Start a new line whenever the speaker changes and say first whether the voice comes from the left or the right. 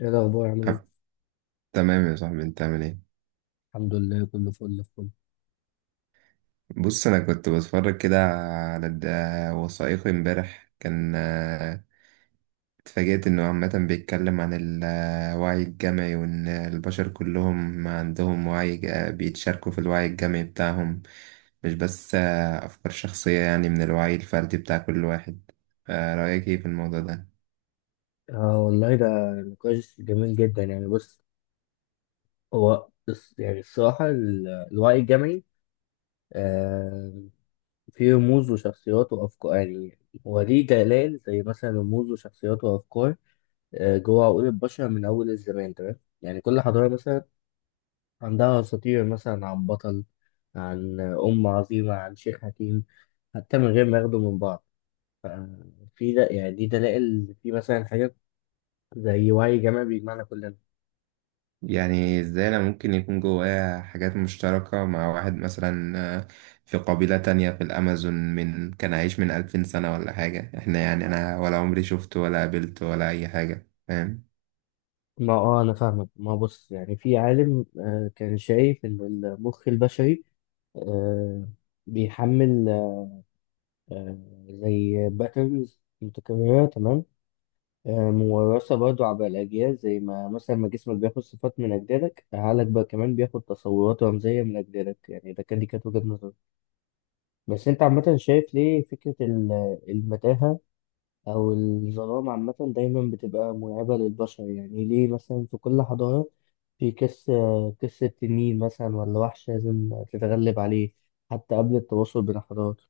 left: ايه الاخبار؟ عامل
right: أب-
left: ايه؟
right: تمام يا صاحبي، انت عامل ايه؟
left: الحمد لله، كله فل الفل.
right: بص، انا كنت بتفرج كده على وثائقي امبارح. كان، اتفاجأت انه عامة بيتكلم عن الوعي الجمعي، وان البشر كلهم عندهم بيتشاركوا في الوعي الجمعي بتاعهم، مش بس افكار شخصية، يعني من الوعي الفردي بتاع كل واحد. رأيك ايه في الموضوع ده؟
left: اه والله، ده نقاش جميل جدا يعني. بص، يعني الصراحه الوعي الجمعي، آه فيه رموز وشخصيات وافكار يعني، هو ليه جلال زي مثلا رموز وشخصيات وافكار، جوه عقول البشر من اول الزمان. تمام، يعني كل حضاره مثلا عندها اساطير مثلا عن بطل، عن ام عظيمه، عن شيخ حكيم، حتى من غير ما ياخدوا من بعض. ف- في ده يعني دي دلائل في مثلا حاجات زي وعي جمعي بيجمعنا كلنا.
right: يعني ازاي انا ممكن يكون جوايا حاجات مشتركة مع واحد مثلا في قبيلة تانية في الأمازون، من كان عايش من 2000 سنة ولا حاجة، احنا يعني أنا ولا عمري شفته ولا قابلته ولا أي حاجة، فاهم؟
left: ما انا فاهمك. ما بص، يعني في عالم كان شايف ان المخ البشري آه بيحمل آه زي باترنز متكررة. تمام، موراثة برضو عبر الأجيال، زي ما مثلا ما جسمك بياخد صفات من أجدادك، عقلك بقى كمان بياخد تصورات رمزية من أجدادك. يعني ده كان دي كانت وجهة نظري. بس أنت عامة، شايف ليه فكرة المتاهة أو الظلام عامة دايما بتبقى مرعبة للبشر؟ يعني ليه مثلا في كل حضارة في قصة تنين مثلا ولا وحش لازم تتغلب عليه، حتى قبل التواصل بين الحضارات؟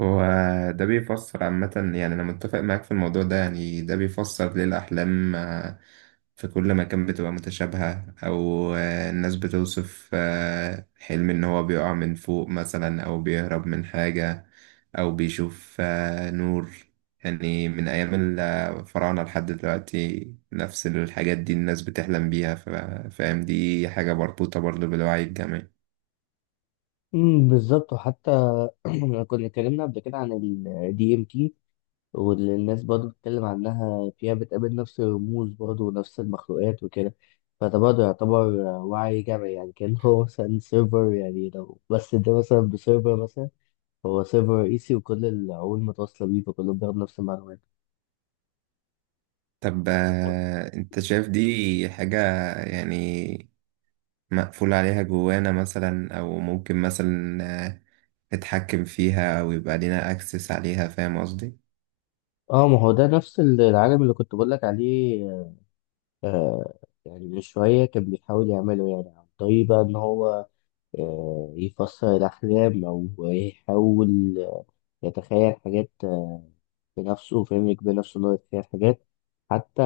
right: هو ده بيفسر عامة، يعني أنا متفق معاك في الموضوع ده. يعني ده بيفسر ليه الأحلام في كل مكان بتبقى متشابهة، أو الناس بتوصف حلم إن هو بيقع من فوق مثلا، أو بيهرب من حاجة، أو بيشوف نور. يعني من أيام الفراعنة لحد دلوقتي نفس الحاجات دي الناس بتحلم بيها. فاهم، دي حاجة مربوطة برضه بالوعي الجمعي.
left: أمم، بالظبط. وحتى كنا اتكلمنا قبل كده عن ال DMT، واللي الناس برضه بتتكلم عنها فيها بتقابل نفس الرموز برضه ونفس المخلوقات وكده. فده برضه يعتبر وعي جمعي، يعني كان هو مثلا سيرفر، يعني لو بس ده مثلا بسيرفر مثلا، هو سيرفر رئيسي وكل العقول متواصلة بيه فكلهم بياخدوا نفس المعلومات.
right: طب
left: طب-
right: أنت شايف دي حاجة يعني مقفول عليها جوانا مثلا، أو ممكن مثلا نتحكم فيها ويبقى لينا اكسس عليها؟ فاهم قصدي؟
left: اه، ما هو ده نفس العالم اللي كنت بقول لك عليه. آه يعني من شوية كان بيحاول يعمله، يعني عن طريق بقى إن هو يفسر الأحلام أو يحاول يتخيل حاجات بنفسه، فاهم، يجبر نفسه إن هو يتخيل حاجات. حتى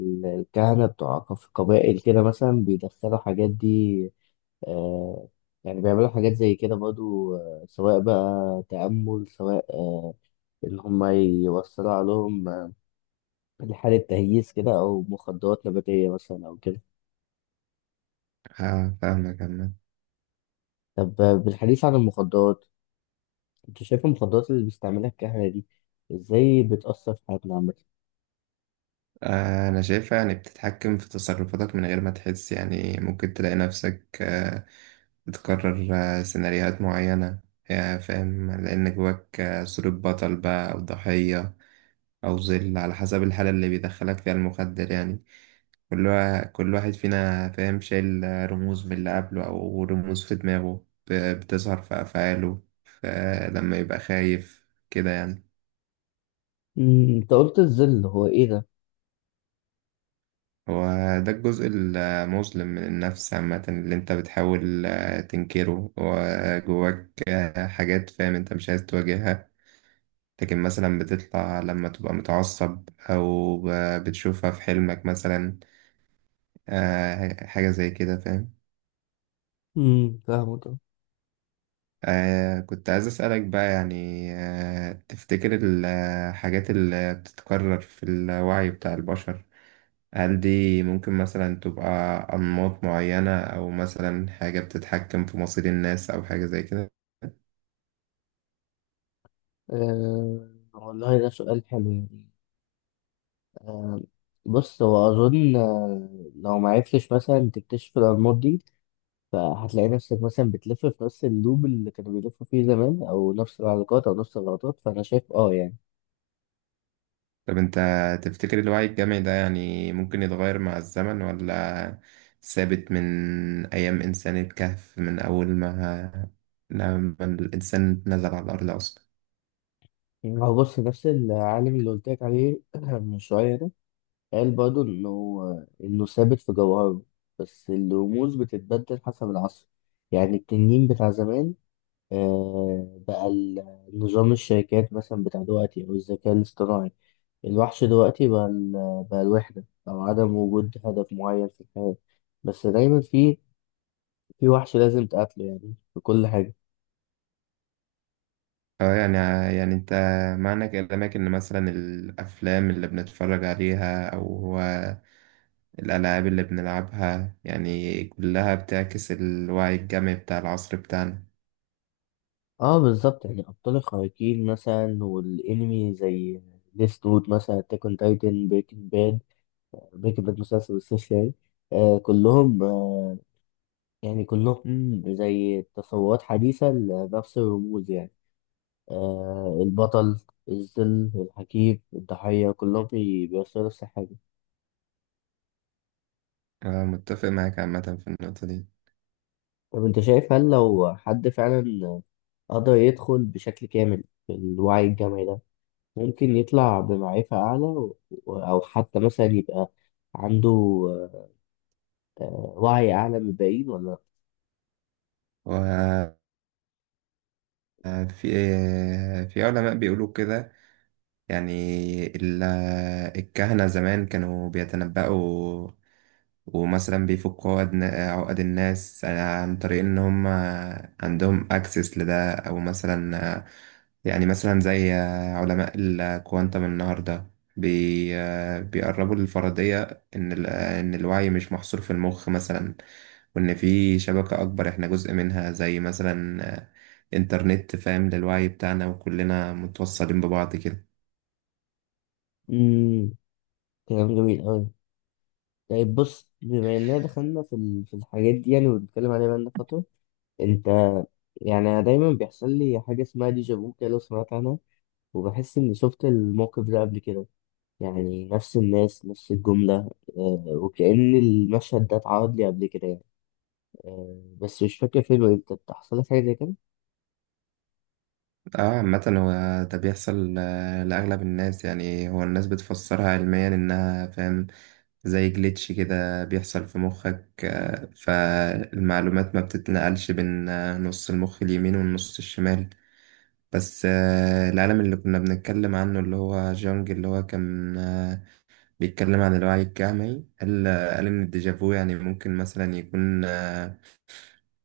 left: الكهنة بتوع قبائل كده مثلا بيدخلوا حاجات دي. آه يعني بيعملوا حاجات زي كده برضو، سواء بقى تأمل، سواء إن هما يوصلوا عليهم لحالة تهييس كده أو مخدرات نباتية مثلا أو كده.
right: اه، فاهمك عامة.
left: طب، بالحديث عن المخدرات، انت شايف المخدرات اللي بيستعملها الكهنة دي ازاي بتأثر في حياتنا عامة؟
right: انا شايفها يعني بتتحكم في تصرفاتك من غير ما تحس، يعني ممكن تلاقي نفسك بتكرر سيناريوهات معينة، يا فاهم، لان جواك صورة بطل بقى او ضحية او ظل، على حسب الحالة اللي بيدخلك فيها المخدر. يعني كل واحد فينا، فاهم، شايل رموز من اللي قبله، او رموز في دماغه بتظهر في افعاله لما يبقى خايف كده يعني.
left: أمم، انت قلت الظل، هو ايه ده؟
right: هو ده الجزء المظلم من النفس عامة، اللي انت بتحاول تنكره، وجواك حاجات، فاهم، انت مش عايز تواجهها. لكن مثلا بتطلع لما تبقى متعصب، أو بتشوفها في حلمك مثلا. حاجة زي كده، فاهم.
left: امم، فاهمه ده.
right: كنت عايز أسألك بقى، يعني تفتكر الحاجات اللي بتتكرر في الوعي بتاع البشر، هل دي ممكن مثلا تبقى أنماط معينة، أو مثلا حاجة بتتحكم في مصير الناس أو حاجة زي كده؟
left: آه والله، ده سؤال حلو يعني. آه بص، هو أظن، لو معرفتش مثلا تكتشف الأنماط دي، فهتلاقي نفسك مثلا بتلف في نفس اللوب اللي كانوا بيلفوا فيه زمان، أو نفس العلاقات، أو نفس الغلطات. فأنا شايف يعني.
right: طب أنت تفتكر الوعي الجمعي ده يعني ممكن يتغير مع الزمن، ولا ثابت من أيام إنسان الكهف، من أول ما لما الإنسان نزل على الأرض أصلا؟
left: هو بص، نفس العالم اللي قلت لك عليه من شوية ده، قال برضه إن هو إنه ثابت في جوهره، بس الرموز بتتبدل حسب العصر. يعني التنين بتاع زمان بقى نظام الشركات مثلا بتاع دلوقتي، أو الذكاء الاصطناعي. الوحش دلوقتي بقى، بقى الوحدة أو عدم وجود هدف معين في الحياة. بس دايما في وحش لازم تقاتله، يعني في كل حاجة.
right: اه، يعني، يعني أنت معنى كلامك إن مثلا الأفلام اللي بنتفرج عليها، أو الألعاب اللي بنلعبها، يعني كلها بتعكس الوعي الجمعي بتاع العصر بتاعنا.
left: اه بالظبط، يعني أبطال الخارقين مثلا، والأنمي زي ديث نوت مثلا، أتاك أون تايتن، بريكنج باد. بريكنج باد مسلسل بالصوص يعني. آه كلهم آه يعني كلهم زي تصورات حديثة لنفس الرموز يعني. البطل، الظل، الحكيم، الضحية، كلهم بيوصلوا نفس الحاجة.
right: أنا متفق معاك عامة في النقطة دي.
left: طب أنت شايف، هل لو حد فعلا قدر يدخل بشكل كامل في الوعي الجمعي ده، ممكن يطلع بمعرفة أعلى أو حتى مثلا يبقى عنده آه، وعي أعلى من الباقيين ولا لأ؟
right: وفي علماء بيقولوا كده. يعني ال- الكهنة زمان كانوا بيتنبأوا، ومثلا بيفكوا عقد الناس، عن طريق ان هم عندهم اكسس لده، او مثلا، يعني مثلا زي علماء الكوانتم النهارده بي بيقربوا للفرضية ان الوعي مش محصور في المخ مثلا، وان في شبكة اكبر احنا جزء منها، زي مثلا انترنت، فاهم، للوعي بتاعنا، وكلنا متوصلين ببعض كده.
left: مم، كلام جميل أوي. طيب بص، بما اننا دخلنا في الحاجات دي يعني، وبنتكلم عليها بقالنا فتره. انت يعني، أنا دايما بيحصل لي حاجه اسمها ديجا فو كده، لو سمعت عنها، وبحس اني شفت الموقف ده قبل كده يعني، نفس الناس، نفس الجمله، وكأن المشهد ده اتعرض لي قبل كده يعني. بس مش فاكر فين وامتى. أنت حصل لك حاجه زي كده؟
right: اه، عامة هو ده بيحصل لأغلب الناس. يعني هو الناس بتفسرها علميا، إنها، فاهم، زي جليتش كده بيحصل في مخك، فالمعلومات ما بتتنقلش بين نص المخ اليمين والنص الشمال. بس العالم اللي كنا بنتكلم عنه، اللي هو جونج، اللي هو كان بيتكلم عن الوعي الجمعي، قال إن الديجافو يعني ممكن مثلا يكون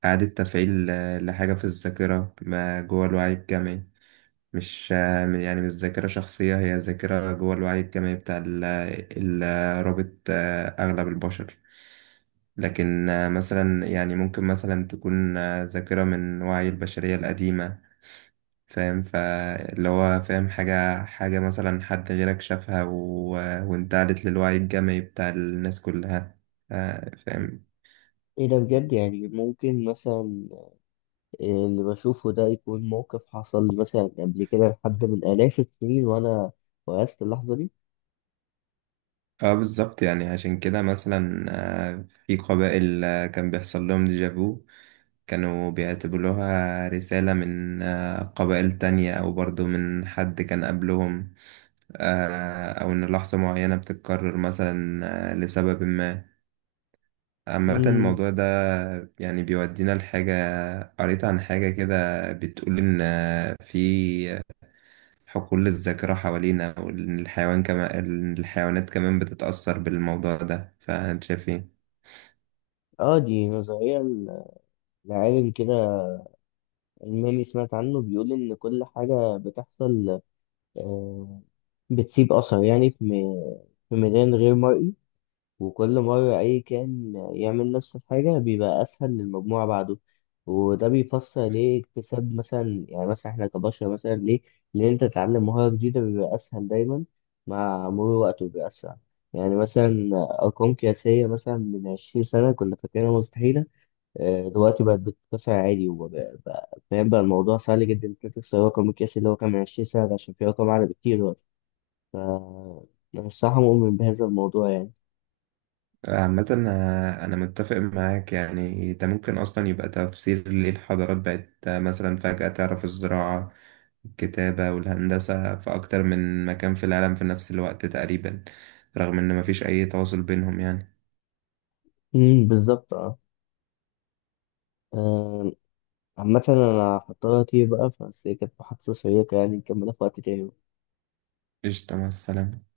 right: إعادة تفعيل لحاجة في الذاكرة ما، جوه الوعي الجمعي. مش يعني مش ذاكرة شخصية، هي ذاكرة جوه الوعي الجمعي بتاع رابط أغلب البشر. لكن مثلا يعني ممكن مثلا تكون ذاكرة من وعي البشرية القديمة، فاهم. فاللي هو، فاهم، حاجة مثلا حد غيرك شافها و... وانتقلت للوعي الجمعي بتاع الناس كلها، فاهم.
left: ايه ده بجد؟ يعني ممكن مثلا اللي بشوفه ده يكون موقف حصل مثلا قبل كده لحد من آلاف السنين، وانا وقست اللحظه
right: اه، بالظبط. يعني عشان كده مثلا في قبائل كان بيحصل لهم ديجافو، كانوا بيعتبروها رسالة من قبائل تانية، أو برضو من حد كان قبلهم، أو إن لحظة معينة بتتكرر مثلا لسبب ما. عامة
left: دي.
right: الموضوع ده يعني بيودينا لحاجة. قريت عن حاجة كده بتقول إن في حقول الذاكرة حوالينا، وإن الحيوان كمان، الحيوانات كمان بتتأثر بالموضوع ده. فأنت شايف إيه؟
left: اه، دي نظرية لعالم كده ألماني سمعت عنه، بيقول إن كل حاجة بتحصل آه، بتسيب أثر، يعني في ميدان غير مرئي، وكل مرة أي كائن يعمل نفس الحاجة بيبقى أسهل للمجموعة بعده. وده بيفسر ليه اكتساب مثلا، يعني مثلا إحنا كبشر مثلا ليه، لأن أنت تتعلم مهارة جديدة بيبقى أسهل دايما مع مرور الوقت وبيبقى أسرع. يعني مثلا أرقام قياسية مثلا من 20 سنة كنا فاكرينها مستحيلة، دلوقتي بقت بتتكسر عادي، فاهم بقى الموضوع سهل جدا انك تكسر رقم القياسي اللي هو كان من 20 سنة ده، عشان في رقم أعلى بكتير دلوقتي. ف أنا الصراحة مؤمن بهذا الموضوع يعني.
right: عامة أنا متفق معاك. يعني ده ممكن أصلا يبقى تفسير ليه الحضارات بقت مثلا فجأة تعرف الزراعة الكتابة والهندسة في أكتر من مكان في العالم، في نفس الوقت تقريبا، رغم إن مفيش أي تواصل بينهم يعني.
left: امم، بالظبط اه. آم، عامة أنا هضطر أطير بقى، بس هي كانت محادثة شيقة يعني، نكملها في وقت تاني.
right: قشطة، مع السلامة.